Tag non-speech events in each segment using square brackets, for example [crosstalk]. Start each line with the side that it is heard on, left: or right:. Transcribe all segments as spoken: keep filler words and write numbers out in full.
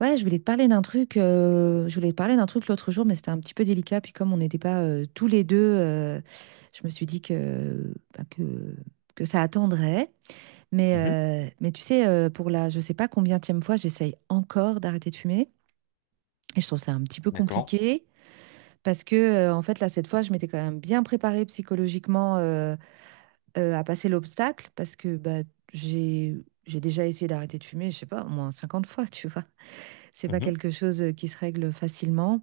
right: Ouais, je voulais te parler d'un truc, euh, je voulais te parler d'un truc l'autre jour, mais c'était un petit peu délicat. Puis comme on n'était pas euh, tous les deux, euh, je me suis dit que, bah, que, que ça attendrait. Mais,
left: Mhm.
right: euh, mais tu sais, euh, pour la je sais pas combienième fois, j'essaye encore d'arrêter de fumer. Et je trouve ça un petit peu
left: D'accord.
right: compliqué parce que, euh, en fait, là, cette fois, je m'étais quand même bien préparée psychologiquement euh, euh, à passer l'obstacle parce que bah, j'ai, j'ai déjà essayé d'arrêter de fumer, je sais pas, au moins cinquante fois, tu vois. C'est pas
left: Mhm.
right: quelque chose euh, qui se règle facilement.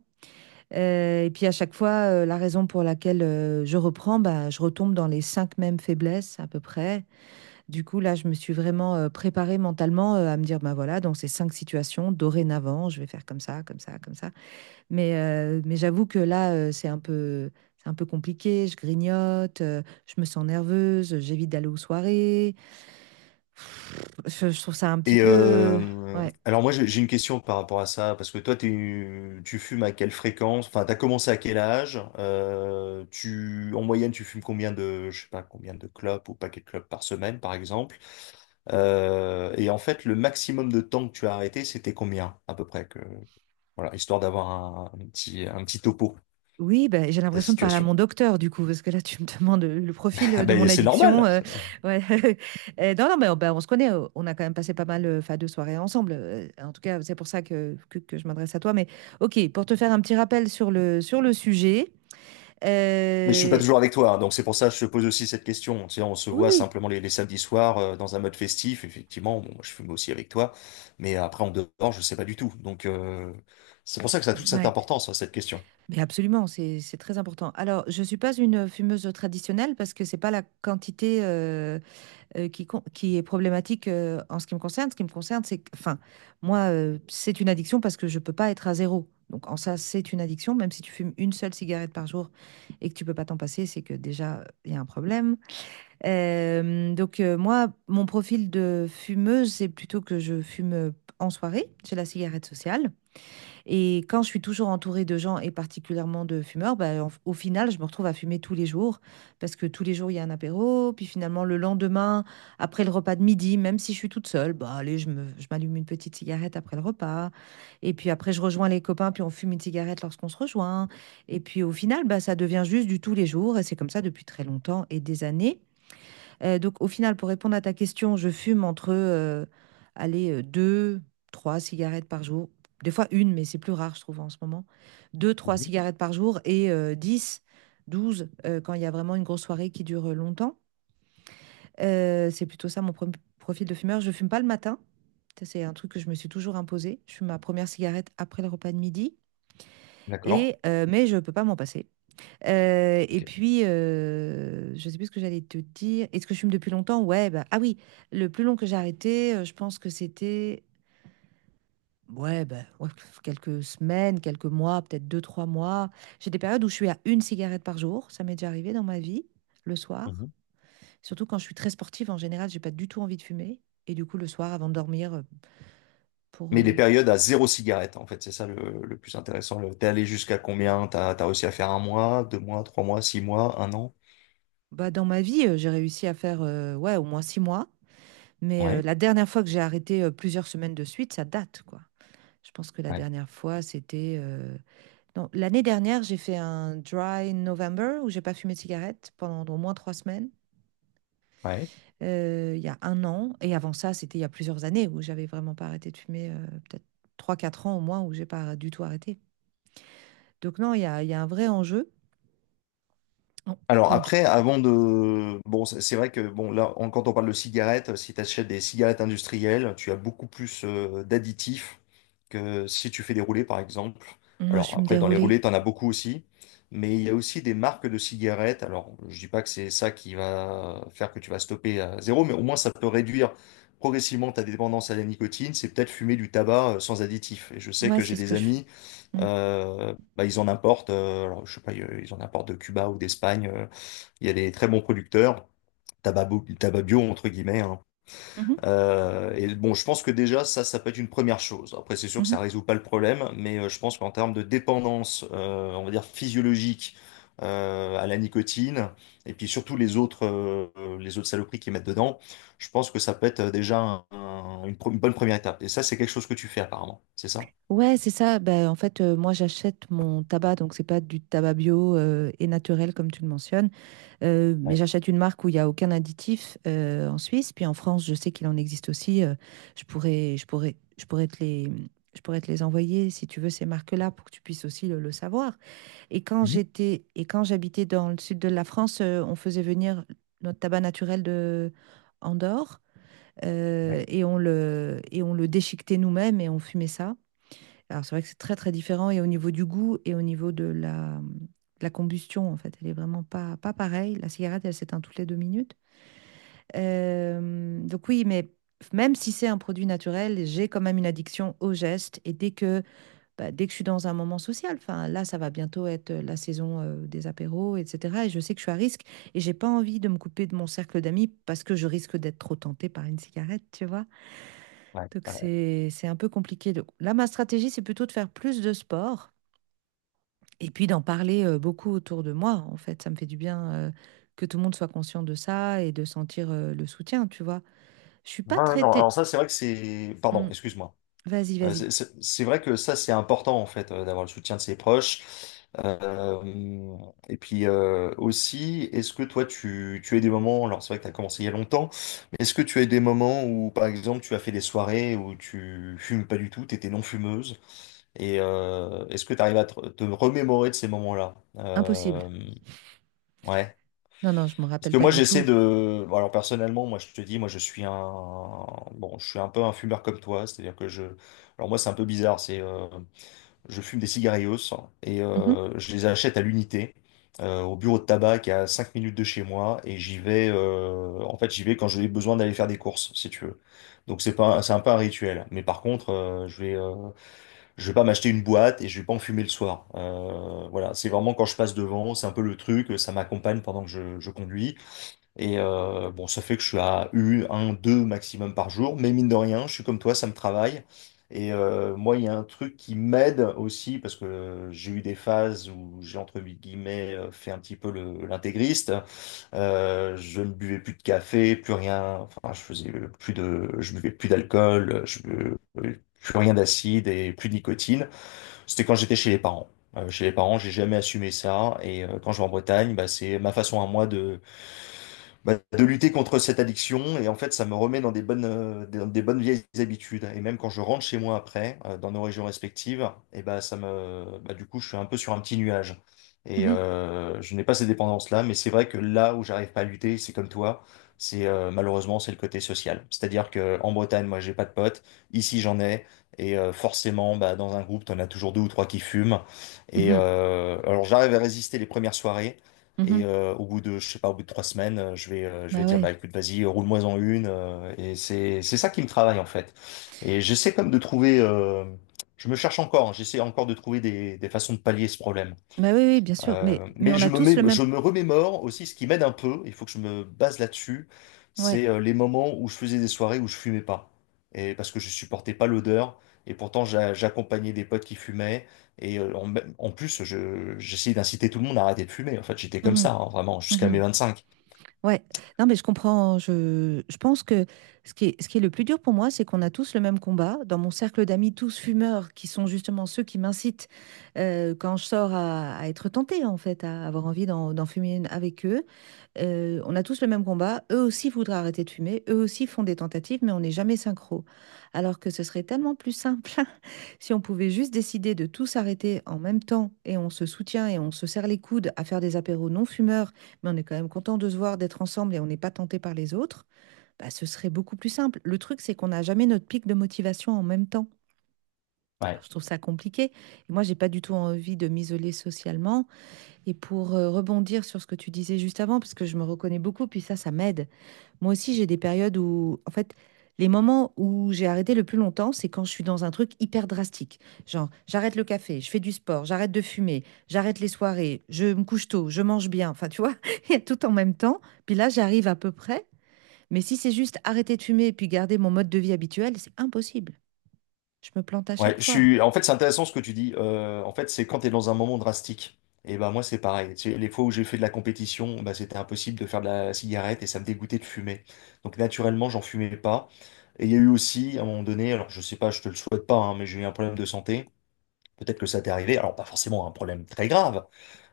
right: Euh, et puis à chaque fois, euh, la raison pour laquelle euh, je reprends, bah, je retombe dans les cinq mêmes faiblesses à peu près. Du coup, là, je me suis vraiment euh, préparée mentalement euh, à me dire, bah voilà, dans ces cinq situations, dorénavant, je vais faire comme ça, comme ça, comme ça. Mais, euh, mais j'avoue que là, euh, c'est un peu, c'est un peu compliqué. Je grignote, euh, je me sens nerveuse, j'évite d'aller aux soirées. Pff, je, je trouve ça un petit
left: Et
right: peu,
left: euh,
right: ouais.
left: alors moi j'ai j'ai une question par rapport à ça, parce que toi t'es- tu fumes à quelle fréquence? Enfin, t'as commencé à quel âge? Euh, tu, en moyenne tu fumes combien de, je sais pas, combien de clopes ou paquets de clopes par semaine par exemple? Euh, et en fait le maximum de temps que tu as arrêté c'était combien à peu près que, voilà, histoire d'avoir un, un petit, un petit topo
right: Oui, bah, j'ai
left: de ta
right: l'impression de parler à
left: situation.
right: mon
left: [laughs]
right: docteur du coup, parce que là tu me demandes, heu, le profil,
left: Ah
right: heu, de mon
left: ben c'est
right: addiction,
left: normal.
right: heu, ouais. [laughs] Heu, non, non, mais on bah, on se connaît, heu, on a quand même passé pas mal, heu, enfin, de soirées ensemble, heu, en tout cas, c'est pour ça que que que je m'adresse à toi. Mais OK, pour te faire un petit rappel sur le sur le sujet,
left: Mais je suis pas
right: heu,
left: toujours avec toi, hein, donc c'est pour ça que je te pose aussi cette question. Tu sais, on se
right: oui,
left: voit
right: oui,
left: simplement les, les samedis soirs euh, dans un mode festif. Effectivement, bon, moi, je fume aussi avec toi, mais après en dehors, je sais pas du tout. Donc euh, c'est pour ça que ça a toute cette
right: ouais,
left: importance, hein, cette question.
right: mais absolument, c'est c'est très important. Alors, je ne suis pas une fumeuse traditionnelle parce que c'est pas la quantité, euh, euh, qui, con- qui est problématique euh, en ce qui me concerne. Ce qui me concerne, c'est que, enfin, moi, euh, c'est une addiction parce que je peux pas être à zéro. Donc, en ça, c'est une addiction. Même si tu fumes une seule cigarette par jour et que tu peux pas t'en passer, c'est que déjà, il y a un problème. Euh, donc, euh, moi, mon profil de fumeuse, c'est plutôt que je fume euh, en soirée. J'ai la cigarette sociale. Et quand je suis toujours entourée de gens et particulièrement de fumeurs, bah, en- au final, je me retrouve à fumer tous les jours parce que tous les jours, il y a un apéro. Puis finalement, le lendemain, après le repas de midi, même si je suis toute seule, bah, allez, je me- je m'allume une petite cigarette après le repas. Et puis après, je rejoins les copains, puis on fume une cigarette lorsqu'on se rejoint. Et puis au final, bah, ça devient juste du tous les jours. Et c'est comme ça depuis très longtemps et des années. Euh, donc, au final, pour répondre à ta question, je fume entre, euh, allez, euh, deux, trois cigarettes par jour. Des fois une, mais c'est plus rare, je trouve, en ce moment. Deux, trois
left: Mhm.
right: cigarettes par jour et euh, dix, douze euh, quand il y a vraiment une grosse soirée qui dure euh, longtemps. Euh, c'est plutôt ça mon pro- profil de fumeur. Je fume pas le matin. Ça, c'est un truc que je me suis toujours imposé. Je fume ma première cigarette après le repas de midi.
left: D'accord?
right: Et, euh, mais je peux pas m'en passer. Euh, et
left: Ok.
right: puis, euh, je sais plus ce que j'allais te dire. Est-ce que je fume depuis longtemps? Ouais, bah, ah oui, le plus long que j'ai arrêté, euh, je pense que c'était ouais, bah, ouais, quelques semaines, quelques mois, peut-être deux, trois mois. J'ai des périodes où je suis à une cigarette par jour. Ça m'est déjà arrivé dans ma vie, le soir.
left: Mhm.
right: Surtout quand je suis très sportive, en général, j'ai pas du tout envie de fumer. Et du coup, le soir, avant de dormir, euh, pour
left: Mais les
right: euh, tu-
left: périodes à zéro cigarette, en fait, c'est ça le, le plus intéressant. Le- T'es allé jusqu'à combien? T'as, t'as réussi à faire un mois, deux mois, trois mois, six mois, un an?
right: bah, dans ma vie, euh, j'ai réussi à faire euh, ouais, au moins six mois. Mais euh,
left: Ouais,
right: la dernière fois que j'ai arrêté euh, plusieurs semaines de suite, ça date, quoi. Je pense que la
left: ouais,
right: dernière fois, c'était euh, non, l'année dernière, j'ai fait un dry November où j'ai pas fumé de cigarette pendant au moins trois semaines,
left: ouais.
right: euh, il y a un an. Et avant ça, c'était il y a plusieurs années où j'avais vraiment pas arrêté de fumer, euh, peut-être trois, quatre ans au moins, où j'ai pas du tout arrêté. Donc non, il y a, il y a un vrai enjeu. Oh,
left: Alors
right: donc,
left: après, avant de... Bon, c'est c'est vrai que bon, là, on- quand on parle de cigarettes, euh, si tu achètes des cigarettes industrielles, tu as beaucoup plus euh, d'additifs que si tu fais des roulés, par exemple.
right: moi, je
left: Alors
right: suis me
left: après, dans les
right: déroulée.
left: roulés, tu en as beaucoup aussi. Mais il y a aussi des marques de cigarettes. Alors, je dis pas que c'est ça qui va faire que tu vas stopper à zéro, mais au moins ça peut réduire progressivement ta dépendance à la nicotine. C'est peut-être fumer du tabac euh, sans additif. Et je sais
right: Moi,
left: que j'ai
right: c'est ce
left: des
right: que je fais.
left: amis
right: Mm.
left: euh, bah, ils en importent, euh, alors, je sais pas, euh, ils en importent de Cuba ou d'Espagne. Euh, il y a des très bons producteurs, tabac, bo- tabac bio, entre guillemets, hein.
right: Mhm.
left: Euh, et bon, je pense que déjà, ça, ça peut être une première chose. Après, c'est sûr que
right: Mhm.
left: ça résout pas le problème, mais euh, je pense qu'en termes de dépendance, euh, on va dire physiologique, euh, à la nicotine, et puis surtout les autres, euh, les autres saloperies qu'ils mettent dedans, je pense que ça peut être euh, déjà un- un- une, pro- une bonne première étape. Et ça, c'est quelque chose que tu fais apparemment, c'est ça?
right: Ouais, c'est ça. Ben, en fait, euh, moi, j'achète mon tabac, donc c'est pas du tabac bio euh, et naturel comme tu le mentionnes. Euh, mais
left: Ouais.
right: j'achète une marque où il n'y a aucun additif euh, en Suisse. Puis en France, je sais qu'il en existe aussi. Euh, je pourrais, je pourrais, je pourrais te les, je pourrais te les envoyer si tu veux ces marques-là pour que tu puisses aussi le, le savoir. Et quand
left: Mhm.
right: j'étais, et quand j'habitais dans le sud de la France, euh, on faisait venir notre tabac naturel de Andorre
left: Ouais.
right: euh, et on le, et on le déchiquetait nous-mêmes et on fumait ça. Alors, c'est vrai que c'est très, très différent. Et au niveau du goût et au niveau de la, de la combustion, en fait, elle est vraiment pas, pas pareille. La cigarette, elle s'éteint toutes les deux minutes. Euh, donc, oui, mais même si c'est un produit naturel, j'ai quand même une addiction au geste. Et dès que, bah, dès que je suis dans un moment social, enfin, là, ça va bientôt être euh, la saison euh, des apéros, et cetera. Et je sais que je suis à risque et j'ai pas envie de me couper de mon cercle d'amis parce que je risque d'être trop tentée par une cigarette, tu vois. Donc,
left: Ouais.
right: c'est, c'est un peu compliqué. Donc, là, ma stratégie, c'est plutôt de faire plus de sport et puis d'en parler euh, beaucoup autour de moi, en fait, ça me fait du bien euh, que tout le monde soit conscient de ça et de sentir euh, le soutien, tu vois. Je suis
left: Ouais,
right: pas
left: ouais, non, alors
right: traitée.
left: ça, c'est vrai que c'est... Pardon,
right: Hmm.
left: excuse-moi.
right: Vas-y,
left: Euh,
right: vas-y.
left: c'est c'est- c'est vrai que ça, c'est important, en fait, euh, d'avoir le soutien de ses proches. Euh, et puis euh, aussi, est-ce que toi, tu, tu as eu des moments, alors c'est vrai que tu as commencé il y a longtemps, mais est-ce que tu as eu des moments où, par exemple, tu as fait des soirées où tu fumes pas du tout, tu étais non fumeuse, et euh, est-ce que tu arrives à te, te remémorer de ces moments-là?
right: Impossible.
left: Euh, ouais.
right: Non, non, je me
left: Parce
right: rappelle
left: que
right: pas
left: moi,
right: du
left: j'essaie
right: tout.
left: de. Bon, alors, personnellement, moi, je te dis, moi, je suis un. Bon, je suis un peu un fumeur comme toi. C'est-à-dire que je. Alors, moi, c'est un peu bizarre. C'est. euh, Je fume des cigarillos et
right: Mhm,
left: euh, je les achète à l'unité, euh, au bureau de tabac qui est à cinq minutes de chez moi. Et j'y vais. euh, En fait, j'y vais quand j'ai besoin d'aller faire des courses, si tu veux. Donc, c'est pas... c'est un peu un rituel. Mais par contre, euh, je vais. euh, Je vais pas m'acheter une boîte et je vais pas en fumer le soir. Euh, Voilà. C'est vraiment quand je passe devant. C'est un peu le truc. Ça m'accompagne pendant que je, je conduis. Et euh, bon, ça fait que je suis à U, un, deux maximum par jour, mais mine de rien, je suis comme toi, ça me travaille. Et euh, moi, il y a un truc qui m'aide aussi, parce que euh, j'ai eu des phases où j'ai, entre guillemets, euh, fait un petit peu le- l'intégriste. Euh, je ne buvais plus de café, plus rien, enfin, je faisais plus de, je buvais plus d'alcool, je bu- plus rien d'acide et plus de nicotine. C'était quand j'étais chez les parents. Euh, chez les parents, j'ai jamais assumé ça. Et euh, quand je vais en Bretagne, bah, c'est ma façon à moi bah, de lutter contre cette addiction. Et en fait, ça me remet dans des bonnes, euh, des, dans des bonnes vieilles habitudes. Et même quand je rentre chez moi après, euh, dans nos régions respectives, et bah, ça me, bah, du coup, je suis un peu sur un petit nuage. Et
right: mhm,
left: euh, je n'ai pas ces dépendances-là, mais c'est vrai que là où j'arrive pas à lutter, c'est comme toi, c'est euh, malheureusement c'est le côté social. C'est-à-dire que en Bretagne, moi, j'ai pas de potes. Ici, j'en ai. Et euh, forcément, bah, dans un groupe, t'en as toujours deux ou trois qui fument. Et
right: mhm.
left: euh, alors, j'arrive à résister les premières soirées. Et
right: Mhm.
left: euh, au bout de, je sais pas, au bout de trois semaines, euh, je vais, euh, je vais
right: Bah
left: dire,
right: ouais.
left: bah écoute, vas-y, roule-moi-en une. Euh, et c'est, c'est ça qui me travaille en fait. Et j'essaie comme de trouver, euh, je me cherche encore, hein, j'essaie encore de trouver des, des façons de pallier ce problème.
right: Bah oui, oui, bien sûr. Mais,
left: Euh,
right: mais
left: mais
right: on a
left: je me
right: tous
left: mets,
right: le même.
left: je me remémore aussi ce qui m'aide un peu, il faut que je me base là-dessus,
right: Ouais.
left: c'est euh, les moments où je faisais des soirées où je fumais pas. Et parce que je supportais pas l'odeur, et pourtant j'a- j'accompagnais des potes qui fumaient, et euh, en, en plus je, j'essayais d'inciter tout le monde à arrêter de fumer. En fait, j'étais comme
right: Mhm.
left: ça, hein, vraiment, jusqu'à mes
right: Mhm.
left: vingt-cinq.
right: Ouais. Non, mais je comprends. Je, je pense que ce qui est, ce qui est le plus dur pour moi, c'est qu'on a tous le même combat. Dans mon cercle d'amis, tous fumeurs, qui sont justement ceux qui m'incitent euh, quand je sors à, à être tentée, en fait, à avoir envie d'en d'en fumer une avec eux. Euh, on a tous le même combat. Eux aussi voudraient arrêter de fumer. Eux aussi font des tentatives, mais on n'est jamais synchro. Alors que ce serait tellement plus simple [laughs] si on pouvait juste décider de tous arrêter en même temps et on se soutient et on se serre les coudes à faire des apéros non fumeurs, mais on est quand même content de se voir, d'être ensemble et on n'est pas tenté par les autres. Bah, ce serait beaucoup plus simple. Le truc, c'est qu'on n'a jamais notre pic de motivation en même temps. Alors,
left: Ouais.
right: je trouve ça compliqué. Et moi, j'ai pas du tout envie de m'isoler socialement. Et pour euh, rebondir sur ce que tu disais juste avant, parce que je me reconnais beaucoup, puis ça, ça m'aide. Moi aussi, j'ai des périodes où, en fait, les moments où j'ai arrêté le plus longtemps, c'est quand je suis dans un truc hyper drastique. Genre, j'arrête le café, je fais du sport, j'arrête de fumer, j'arrête les soirées, je me couche tôt, je mange bien. Enfin, tu vois, [laughs] il y a tout en même temps. Puis là, j'arrive à peu près. Mais si c'est juste arrêter de fumer et puis garder mon mode de vie habituel, c'est impossible. Je me plante à
left: Ouais,
right: chaque
left: je
right: fois.
left: suis. En fait, c'est intéressant ce que tu dis. Euh, en fait, c'est quand tu es dans un moment drastique. Et ben moi, c'est pareil. Tu sais, les fois où j'ai fait de la compétition, bah, c'était impossible de faire de la cigarette et ça me dégoûtait de fumer. Donc naturellement, j'en fumais pas. Et il y a eu aussi, à un moment donné, alors je sais pas, je te le souhaite pas, hein, mais j'ai eu un problème de santé. Peut-être que ça t'est arrivé. Alors pas forcément un problème très grave,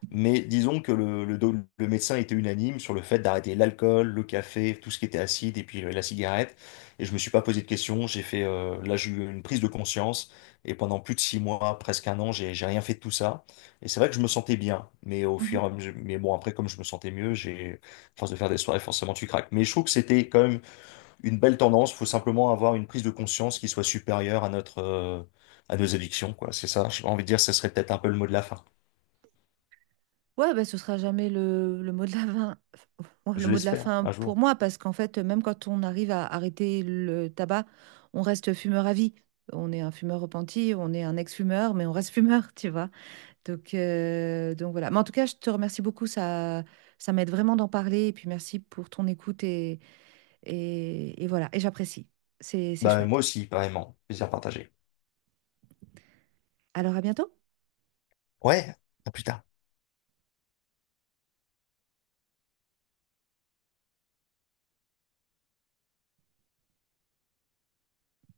left: mais disons que le, le, do- le médecin était unanime sur le fait d'arrêter l'alcool, le café, tout ce qui était acide et puis euh, la cigarette. Et je me suis pas posé de questions. J'ai fait, euh, là, j'ai eu une prise de conscience. Et pendant plus de six mois, presque un an, j'ai, j'ai rien fait de tout ça. Et c'est vrai que je me sentais bien. Mais au
right: Mhm.
left: fur et à mesure, mais bon, après, comme je me sentais mieux, j'ai, à force de faire des soirées, forcément, tu craques. Mais je trouve que c'était quand même une belle tendance. Faut simplement avoir une prise de conscience qui soit supérieure à notre, euh, à nos addictions, quoi. C'est ça. J'ai envie de dire, ce serait peut-être un peu le mot de la fin.
right: Ouais, bah, ce sera jamais le, le mot de la fin, [laughs] ouais, le
left: Je
right: mot de la
left: l'espère,
right: fin
left: un
right: pour
left: jour.
right: moi, parce qu'en fait, même quand on arrive à arrêter le tabac, on reste fumeur à vie. On est un fumeur repenti, on est un ex-fumeur, mais on reste fumeur, [laughs] tu vois. Donc, euh, donc voilà. Mais en tout cas, je te remercie beaucoup, ça, ça m'aide vraiment d'en parler, et puis merci pour ton écoute, et, et, et voilà, et j'apprécie. C'est, c'est
left: Bah, moi
right: chouette.
left: aussi, pareillement. Plaisir partagé.
right: Alors, à bientôt.
left: Ouais, à plus tard.